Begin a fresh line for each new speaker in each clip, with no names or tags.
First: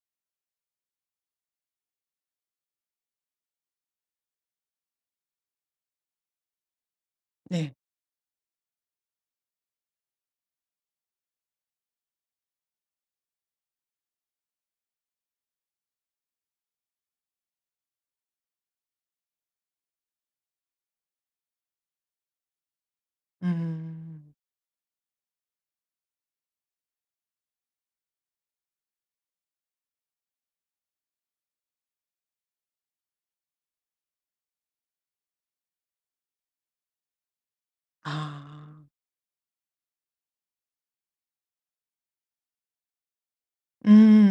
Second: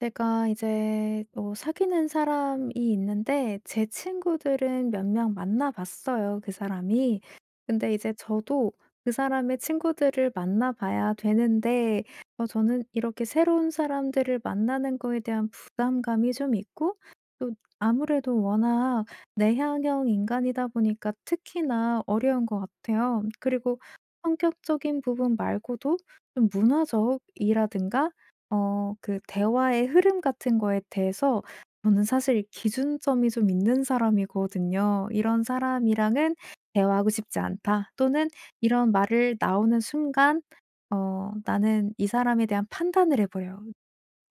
제가 이제 사귀는 사람이 있는데 제 친구들은 몇 명 만나 봤어요, 그 사람이.
네.
근데 이제 저도 그 사람의 친구들을 만나 봐야 되는데 저는 이렇게 새로운 사람들을 만나는 거에 대한 부담감이 좀 있고 또 아무래도 워낙 내향형 인간이다 보니까 특히나 어려운 것 같아요. 그리고
음.
성격적인 부분 말고도 좀 문화적이라든가 그 대화의 흐름 같은 거에 대해서 저는 사실 기준점이 좀 있는 사람이거든요. '이런 사람이랑은 대화하고 싶지 않다.' 또는
아.
'이런 말을 나오는 순간 나는 이 사람에 대한 판단을 해 버려요.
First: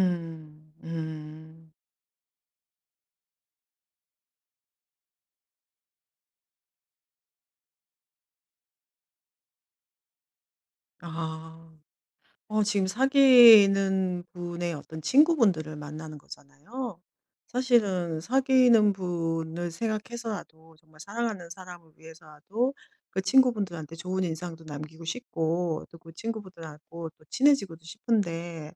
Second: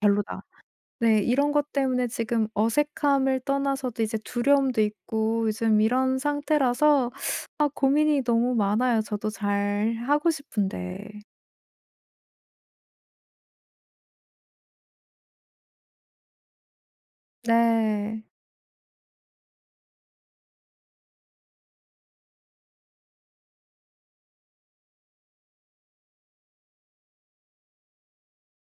별로다.' 네. 이런 것
음.
때문에 지금 어색함을 떠나서도 이제 두려움도 있고 요즘 이런 상태라서 아 고민이 너무 많아요. 저도 잘하고 싶은데.
아. 지금 사귀는 분의 어떤 친구분들을 만나는 거잖아요. 사실은
네.
사귀는 분을 생각해서라도 정말 사랑하는 사람을 위해서라도 그 친구분들한테 좋은 인상도 남기고 싶고 또 그 친구분들하고 또 친해지고도 싶은데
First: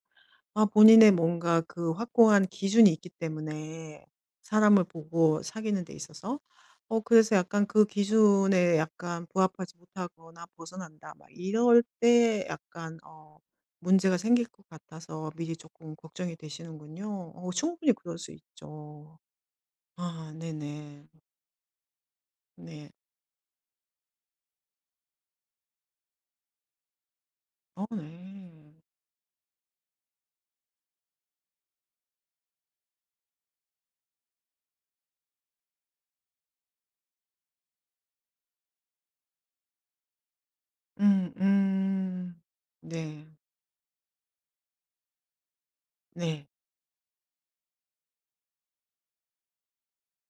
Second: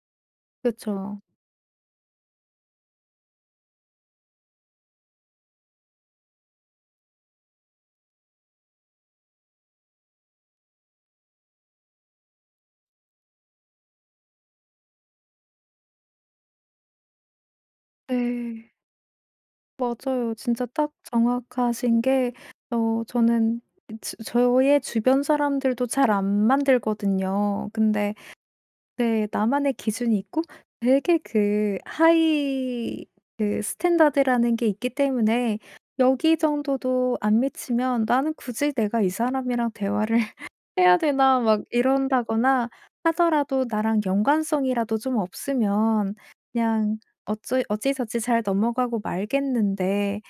아 본인의
그쵸.
뭔가 그 확고한 기준이 있기 때문에 사람을 보고 사귀는 데 있어서. 그래서 약간 그 기준에 약간 부합하지 못하거나 벗어난다 막 이럴 때 약간 문제가 생길 것 같아서 미리 조금 걱정이 되시는군요. 충분히 그럴 수
네.
있죠. 아
맞아요. 진짜 딱
네네.
정확하신 게
네.
저는 저의 주변 사람들도 잘 안 만들거든요.
어
근데
네.
네, 나만의 기준이 있고 되게 그 하이 그 스탠다드라는 게 있기 때문에 여기 정도도 안 미치면 '나는 굳이 내가 이 사람이랑 대화를 해야
음
되나?' 막
음.
이런다거나
네.
하더라도 나랑 연관성이라도 좀 없으면
네.
그냥 어찌저찌 잘 넘어가고 말겠는데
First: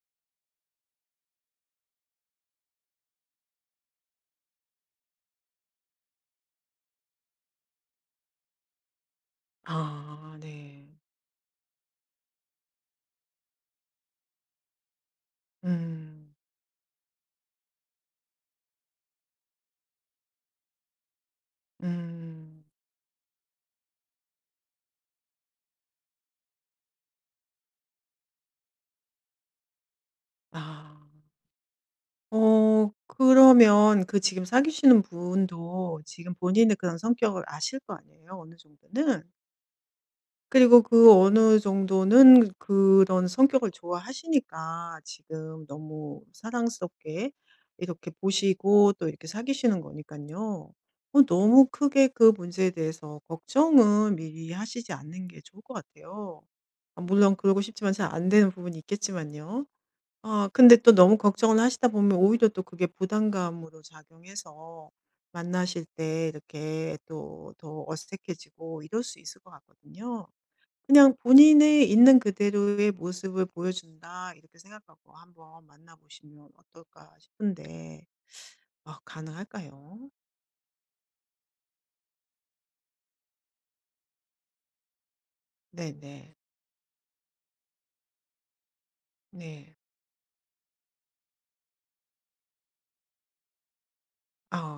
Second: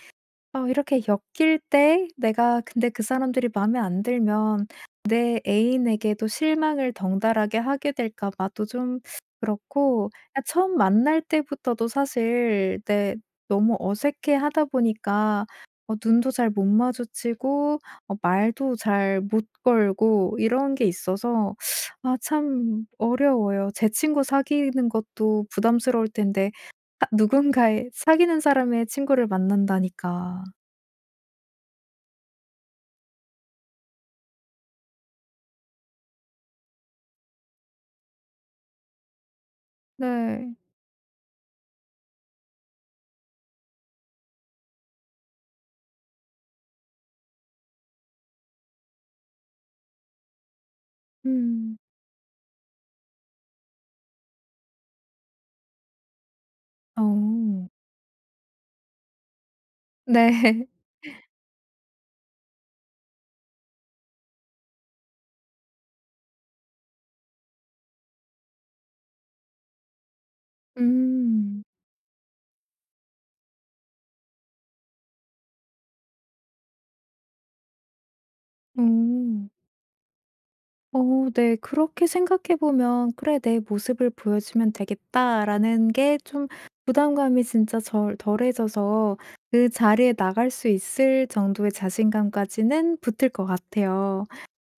이렇게 엮일 때 내가 근데 그 사람들이 마음에 안 들면 내 애인에게도 실망을 덩달아게 하게 될까 봐도 좀 그렇고
아
그냥 처음
네.
만날 때부터도 사실 내 너무 어색해하다 보니까 눈도
음.
잘 못 마주치고 말도 잘 못 걸고 이런 게 있어서 아
음.
참 어려워요. 제 친구 사귀는 것도 부담스러울 텐데 누군가의 사귀는 사람의 친구를 만난다니까.
아. 그러면 그 지금 사귀시는 분도 지금 본인의 그런 성격을 아실 거 아니에요, 어느 정도는.
네.
그리고 그 어느 정도는 그런 성격을 좋아하시니까 지금 너무 사랑스럽게 이렇게 보시고 또 이렇게 사귀시는 거니깐요. 너무
음.
크게 그 문제에 대해서 걱정은 미리 하시지 않는 게 좋을 것 같아요. 아 물론 그러고
어.
싶지만 잘 안 되는 부분이 있겠지만요. 아
네.
근데 또 너무 걱정을 하시다 보면 오히려 또 그게 부담감으로 작용해서 만나실 때 이렇게 또 더 어색해지고 이럴 수 있을 것 같거든요. 그냥
음.
본인의 있는 그대로의 모습을 보여준다 이렇게 생각하고 한번 만나보시면 어떨까 싶은데 아,
오,
가능할까요?
어 네. 그렇게 생각해 보면 '그래 내 모습을 보여주면 되겠다.'라는 게
네네.
좀 부담감이 진짜 절 덜해져서 그
네.
자리에 나갈 수 있을 정도의 자신감까지는 붙을 것 같아요.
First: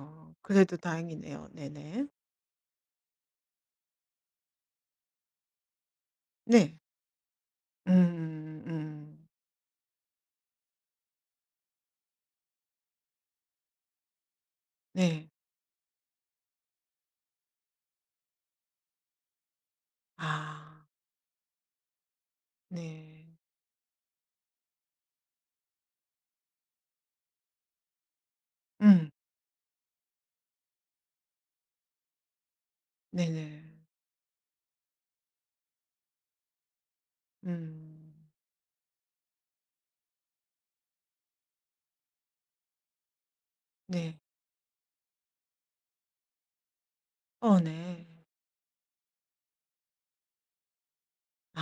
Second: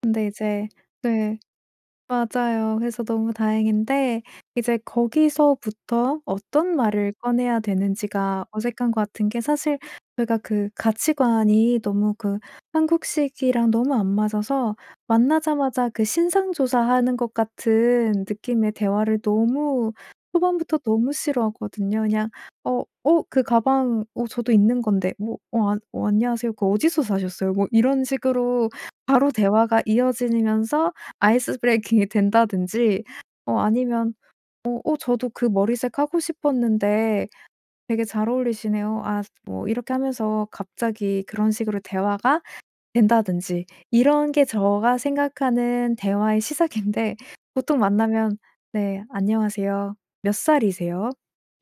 근데 이제
그래도
네.
다행이네요. 네네.
맞아요. 그래서 너무 다행인데 이제 거기서부터 어떤
네.
말을 꺼내야 되는지가
음,
어색한 것
음.
같은 게 사실 저희가 그 가치관이 너무 그 한국식이랑 너무 안 맞아서
네.
만나자마자 그 신상조사하는 것 같은 느낌의 대화를 너무 초반부터
아,
너무 싫어하거든요. 그냥
네.
그 가방 저도 있는 건데." 뭐 "어 안 어 안녕하세요. 그 어디서 사셨어요?" 뭐 이런 식으로
음.
바로 대화가 이어지면서 아이스 브레이킹이 된다든지
네네.
아니면 "어 저도 그 머리색 하고 싶었는데 되게
음.
잘 어울리시네요." 아 뭐 이렇게 하면서 갑자기 그런 식으로 대화가 된다든지
네.
이런 게 제가 생각하는 대화의 시작인데
어
보통
네.
만나면 "네. 안녕하세요. 몇 살이세요?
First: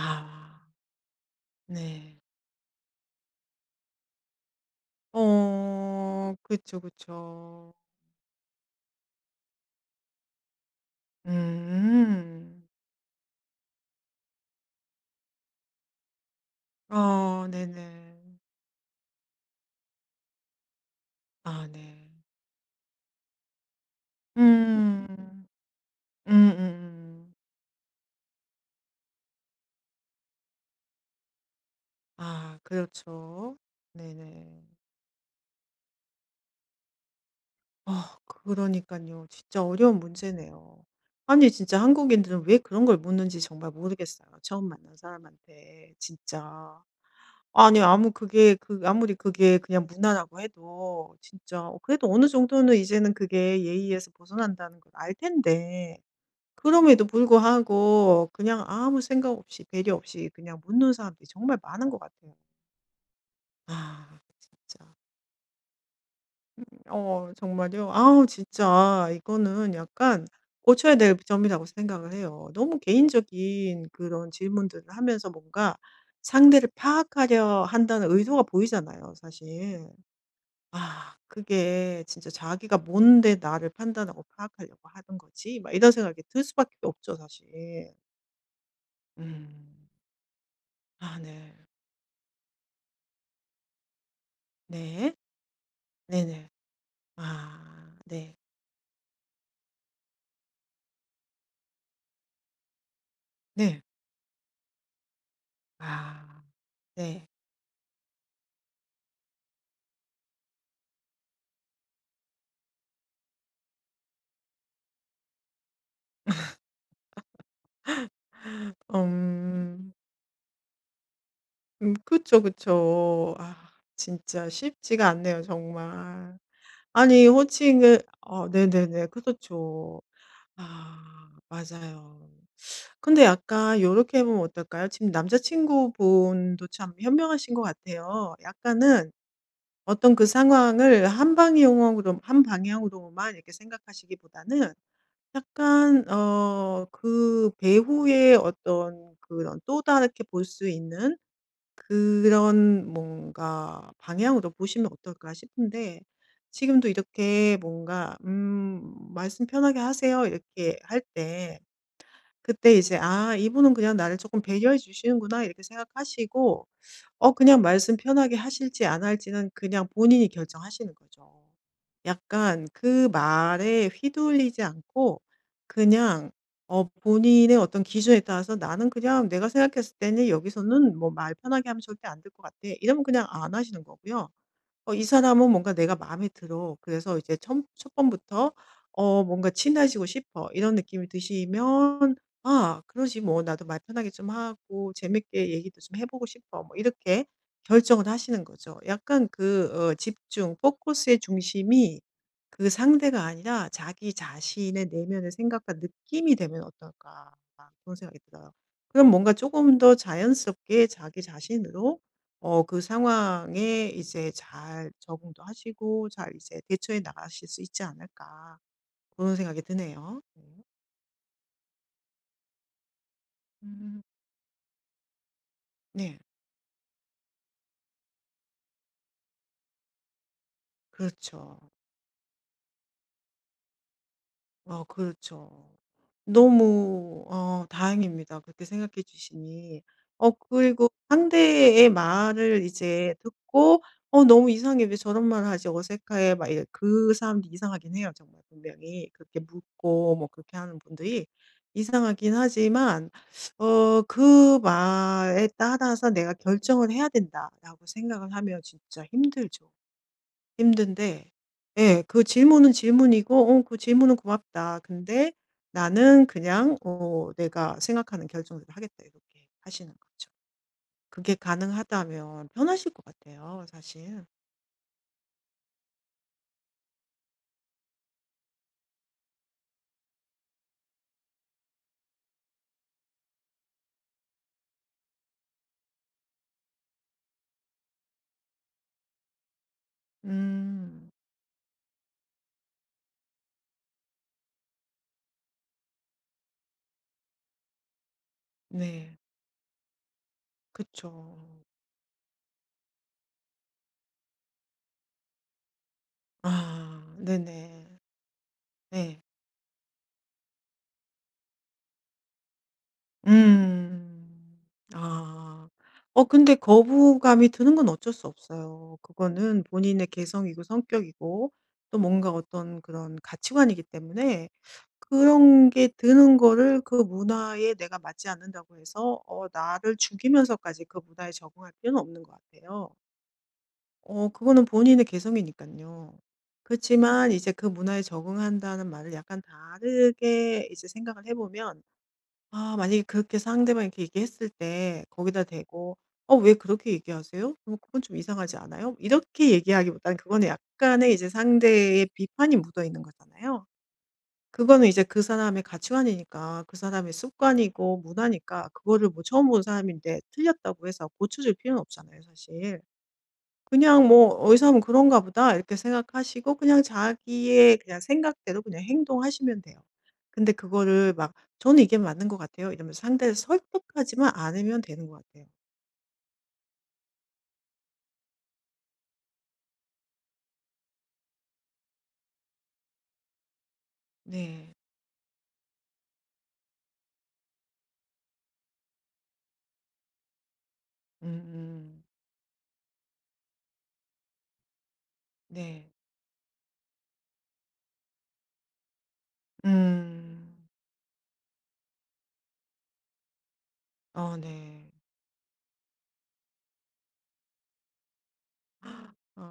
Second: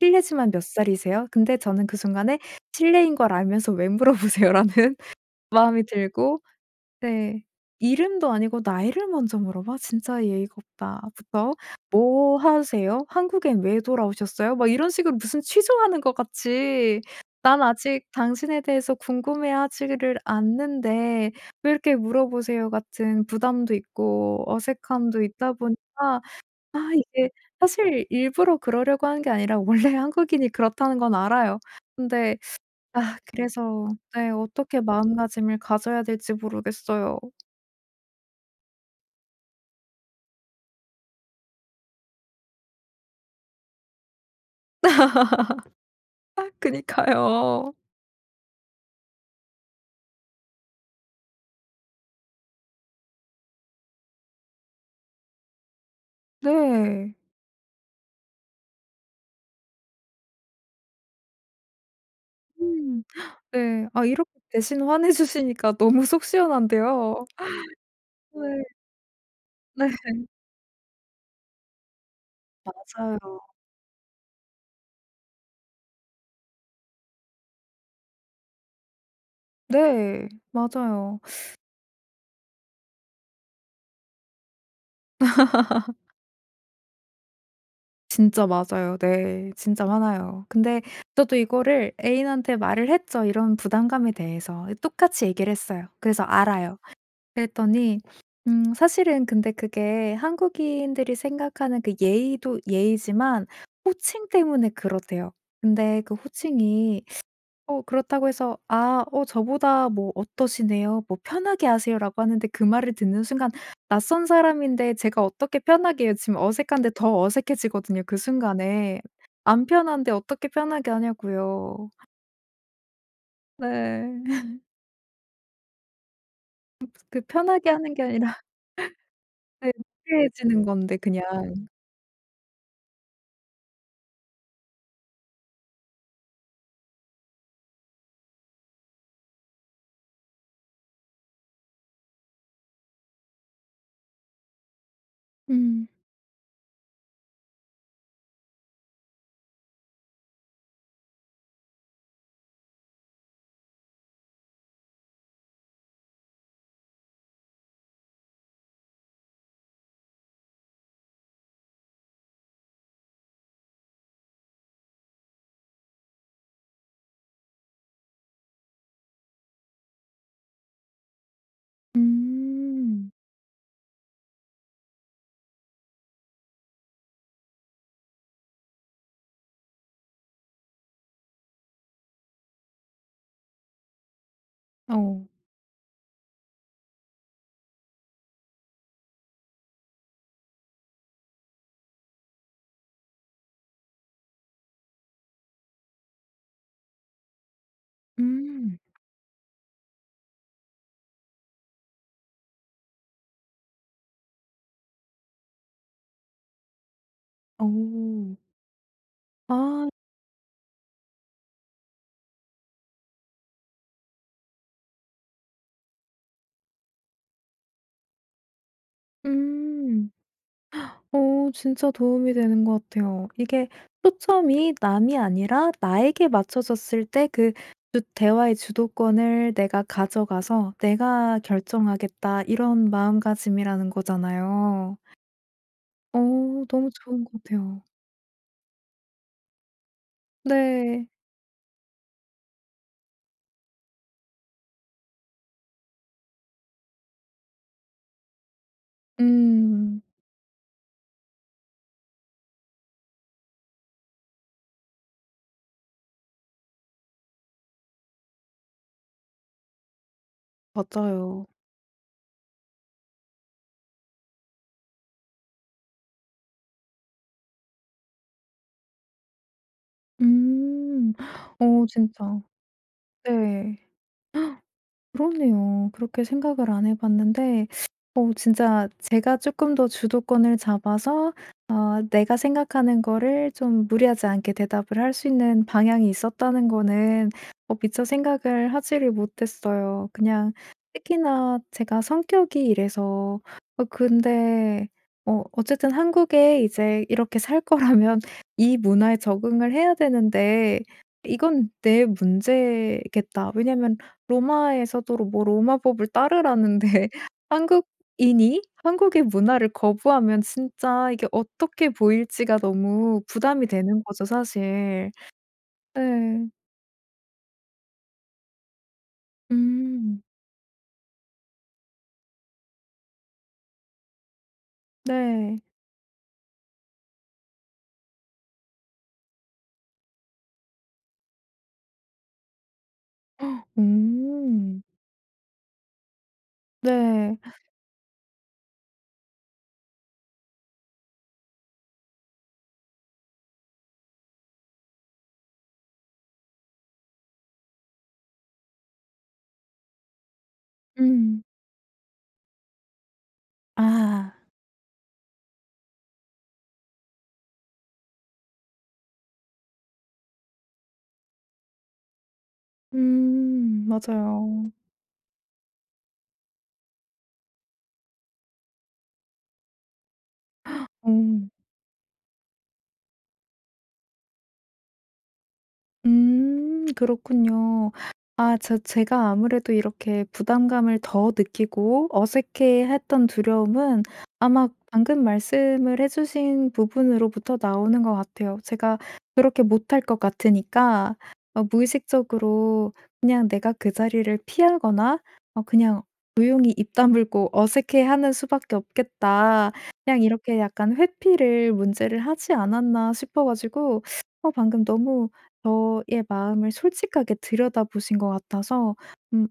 실례지만 몇 살이세요?" 근데 저는 그
네.
순간에 실례인 걸 알면서 "왜 물어보세요?"라는 마음이
어.
들고
그쵸,
네.
그쵸.
이름도 아니고 나이를 먼저 물어봐? 진짜 예의가 없다.부터 "뭐
음.
하세요? 한국엔 왜 돌아오셨어요?" 막 이런 식으로 무슨 취조하는 것 같이
어
"난 아직
네네.
당신에 대해서 궁금해하지를 않는데
아
왜 이렇게
네.
물어보세요?" 같은 부담도 있고
음.
어색함도 있다 보니까 아 이게
음음음.
사실 일부러 그러려고 하는 게 아니라 원래 한국인이 그렇다는 건 알아요. 근데
아
아
그렇죠.
그래서 네,
네네.
어떻게 마음가짐을 가져야 될지 모르겠어요.
아 그러니깐요. 진짜 어려운 문제네요. 아니 진짜 한국인들은 왜 그런 걸 묻는지 정말 모르겠어요, 처음 만난 사람한테
아
진짜.
그니까요.
아니 아무 그게 그 아무리 그게 그냥 무난하고 해도 진짜 어, 그래도 어느 정도는 이제는 그게 예의에서 벗어난다는 걸 알 텐데 그럼에도
네.
불구하고 그냥 아무 생각 없이 배려 없이 그냥 묻는 사람들이 정말 많은 것 같아요.
음. 네. 아
아
이렇게 대신
진짜
화내 주시니까 너무 속 시원한데요.
정말요. 아우
네.
진짜 이거는
네.
약간 고쳐야 될 점이라고 생각을 해요. 너무
맞아요.
개인적인 그런 질문들을 하면서 뭔가 상대를 파악하려 한다는 의도가 보이잖아요, 사실.
네.
'아
맞아요.
그게 진짜 자기가 뭔데 나를 판단하고 파악하려고 하는 거지?' 막 이런 생각이 들 수밖에 없죠 사실.
진짜 맞아요. 네. 진짜
음.
화나요. 근데
아
저도
네.
이거를 애인한테 말을 했죠. 이런 부담감에 대해서.
네.
똑같이 얘기를 했어요. 그래서
네네.
알아요.
아
그랬더니
네.
사실은 근데 그게 한국인들이 생각하는 그 예의도 예의지만
네.
호칭 때문에 그렇대요. 근데 그
아
호칭이
네.
그렇다고 해서 저보다 뭐 어떠시네요. 뭐 편하게 하세요."라고 하는데 그 말을 듣는 순간 낯선 사람인데 제가 어떻게 편하게 해요. 지금 어색한데 더 어색해지거든요 그 순간에. 안
음.
편한데 어떻게 편하게 하냐고요.
그쵸, 그쵸. 아
네.
진짜 쉽지가 않네요 정말.
그
아니
편하게 하는 게
호칭을
아니라
어 네네네.
네,
그렇죠.
무례해지는 건데 그냥.
아 맞아요. 근데 약간 요렇게 해 보면 어떨까요? 지금 남자친구분도 참 현명하신 것 같아요. 약간은 어떤 그 상황을 한방향으로 한 방향으로만 이렇게 생각하시기보다는
음.
약간 그 배우의 어떤 그런 또 다르게 볼 수 있는 그런 뭔가 방향으로 보시면 어떨까 싶은데 지금도 이렇게 뭔가 "말씀 편하게 하세요." 이렇게 할때 그때 이제 '아 이분은 그냥 나를 조금 배려해 주시는구나.' 이렇게 생각하시고 그냥 말씀 편하게 하실지 안 할지는 그냥 본인이 결정하시는 거죠. 약간 그
음.
말에 휘둘리지 않고 그냥 본인의 어떤 기준에 따라서 '나는 그냥 내가 생각했을 때는 여기서는 뭐 말 편하게 하면 절대 안 될 것 같아.' 이러면 그냥 안 하시는 거고요. 이
어.
사람은 뭔가 내가 마음에 들어. 그래서 이제 첫 번부터 뭔가 친해지고 싶어. 이런 느낌이 드시면 '아 그러지 뭐. 나도 말 편하게 좀 하고 재밌게 얘기도 좀 해 보고 싶어.' 뭐 이렇게 결정을 하시는
음.
거죠. 약간 그 집중, 포커스의 중심이 그 상대가 아니라 자기 자신의 내면의 생각과 느낌이 되면 어떨까 그런 생각이
어.
들어요. 그럼 뭔가 조금
아.
더 자연스럽게 자기 자신으로 그 상황에 이제 잘 적응도 하시고 잘 이제 대처해 나가실 수 있지 않을까 그런 생각이
음.
드네요. 네.
어 진짜 도움이 되는 것 같아요. 이게
음.
초점이 남이 아니라
네.
나에게 맞춰졌을 때 그 대화의 주도권을 내가 가져가서 '내가
그렇죠.
결정하겠다.' 이런 마음가짐이라는
아
거잖아요.
그렇죠.
어 너무 좋은
너무
것 같아요.
다행입니다. 그렇게 생각해 주시니. 그리고
네.
상대의 말을 이제 듣고 '어 너무 이상해. 왜 저런 말을 하지? 어색해.' 막 이래 그 사람이 이상하긴 해요 정말 분명히. 그렇게
음,
묻고 뭐 그렇게 하는 분들이 이상하긴 하지만 '그 말에 따라서 내가 결정을 해야 된다.'라고 생각을 하면 진짜 힘들죠. 힘든데
맞아요.
예 그 질문은 질문이고 그 질문은 고맙다. 근데 나는 그냥 '내가 생각하는 결정을 하겠다.' 이렇게 하시는 거죠.
음.
그게
어 진짜.
가능하다면 편하실 것 같아요
네.
사실.
그러네요. 그렇게 생각을 안 해 봤는데 진짜 제가 조금 더 주도권을 잡아서 내가 생각하는 거를 좀 무리하지 않게 대답을 할 수 있는 방향이 있었다는 거는 미처 생각을 하지를 못했어요. 그냥
음.
특히나 제가 성격이 이래서 어 근데 어쨌든 한국에 이제 이렇게 살 거라면 이 문화에
네.
적응을 해야 되는데
그쵸.
'이건 내 문제겠다.' 왜냐면 로마에서도 로 뭐 로마법을 따르라는데
아 네네.
한국인이
네.
한국의 문화를 거부하면 진짜 이게 어떻게 보일지가 너무 부담이 되는 거죠
음.
사실.
아.
네.
근데 거부감이 드는 건 어쩔 수 없어요. 그거는 본인의
음.
개성이고 성격이고 또 뭔가 어떤 그런 가치관이기 때문에
네.
그런 게 드는 거를 그 문화에 내가 맞지 않는다고 해서 나를 죽이면서까지 그 문화에 적응할 필요는 없는 것 같아요. 그거는
음.
본인의 개성이니까요 그렇지만
네.
이제 그 문화에 적응한다는 말을 약간 다르게 이제 생각을 해 보면 아 만약에 그렇게 상대방이 이렇게 얘기했을 때 거기다 대고 "어 왜 그렇게 얘기하세요? 그럼 그건 좀 이상하지 않아요?" 이렇게 얘기하기보다는 그거는 약간의 이제
음.
상대의 비판이 묻어 있는 거잖아요.
아.
그거는 이제 그 사람의 가치관이니까 그 사람의 습관이고 문화니까 그거를 뭐 처음 본 사람인데 틀렸다고 해서 고쳐 줄 필요는 없잖아요 사실.
음.
그냥 뭐 '어디서
맞아요.
하면 그런가 보다.' 이렇게 생각하시고 그냥 자기의 그냥 생각대로 그냥 행동하시면 돼요. 근데 그거를 막
음
"저는 이게 맞는 것 같아요." 이러면서 상대를 설득하지만 않으면 되는 것 같아요.
그렇군요. 아 저 제가 아무래도 이렇게 부담감을 더 느끼고 어색해했던 두려움은 아마
네.
방금 말씀을 해 주신 부분으로부터 나오는 것 같아요. 제가 그렇게 못할 것 같으니까
음음.
무의식적으로 그냥 내가 그 자리를 피하거나
네.
그냥 '조용히 입 다물고 어색해하는 수밖에 없겠다.' 그냥
음.
이렇게 약간 회피를 문제를 하지 않았나 싶어 가지고
어
방금
네.
너무 저의 마음을 솔직하게 들여다보신 것 같아서 음
아.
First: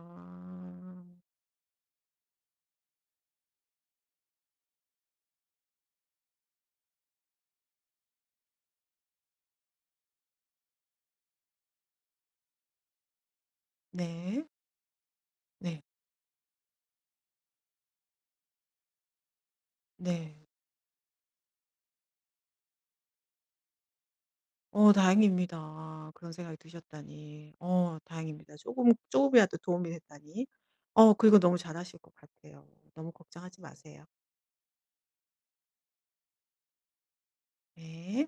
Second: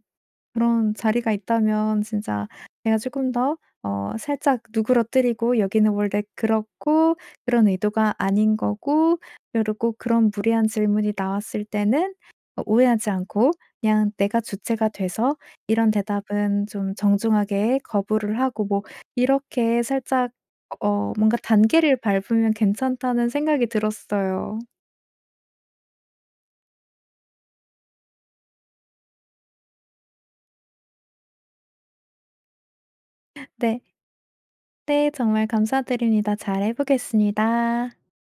그런 자리가 있다면 진짜 제가 조금 더 살짝 누그러뜨리고 "여기는 원래 그렇고 그런 의도가 아닌 거고 그리고 그런 무리한 질문이 나왔을 때는 오해하지 않고 그냥 내가
네.
주체가 돼서
네.
이런 대답은 좀 정중하게 거부를 하고." 뭐 이렇게 살짝
네.
뭔가 단계를 밟으면 괜찮다는 생각이 들었어요.
어 다행입니다. 아, 그런 생각이 드셨다니. 어 다행입니다. 조금 조금이라도 도움이 됐다니. 그리고 너무 잘하실 것 같아요. 너무 걱정하지
네.
마세요.
네. 정말 감사드립니다. 잘 해 보겠습니다.
네.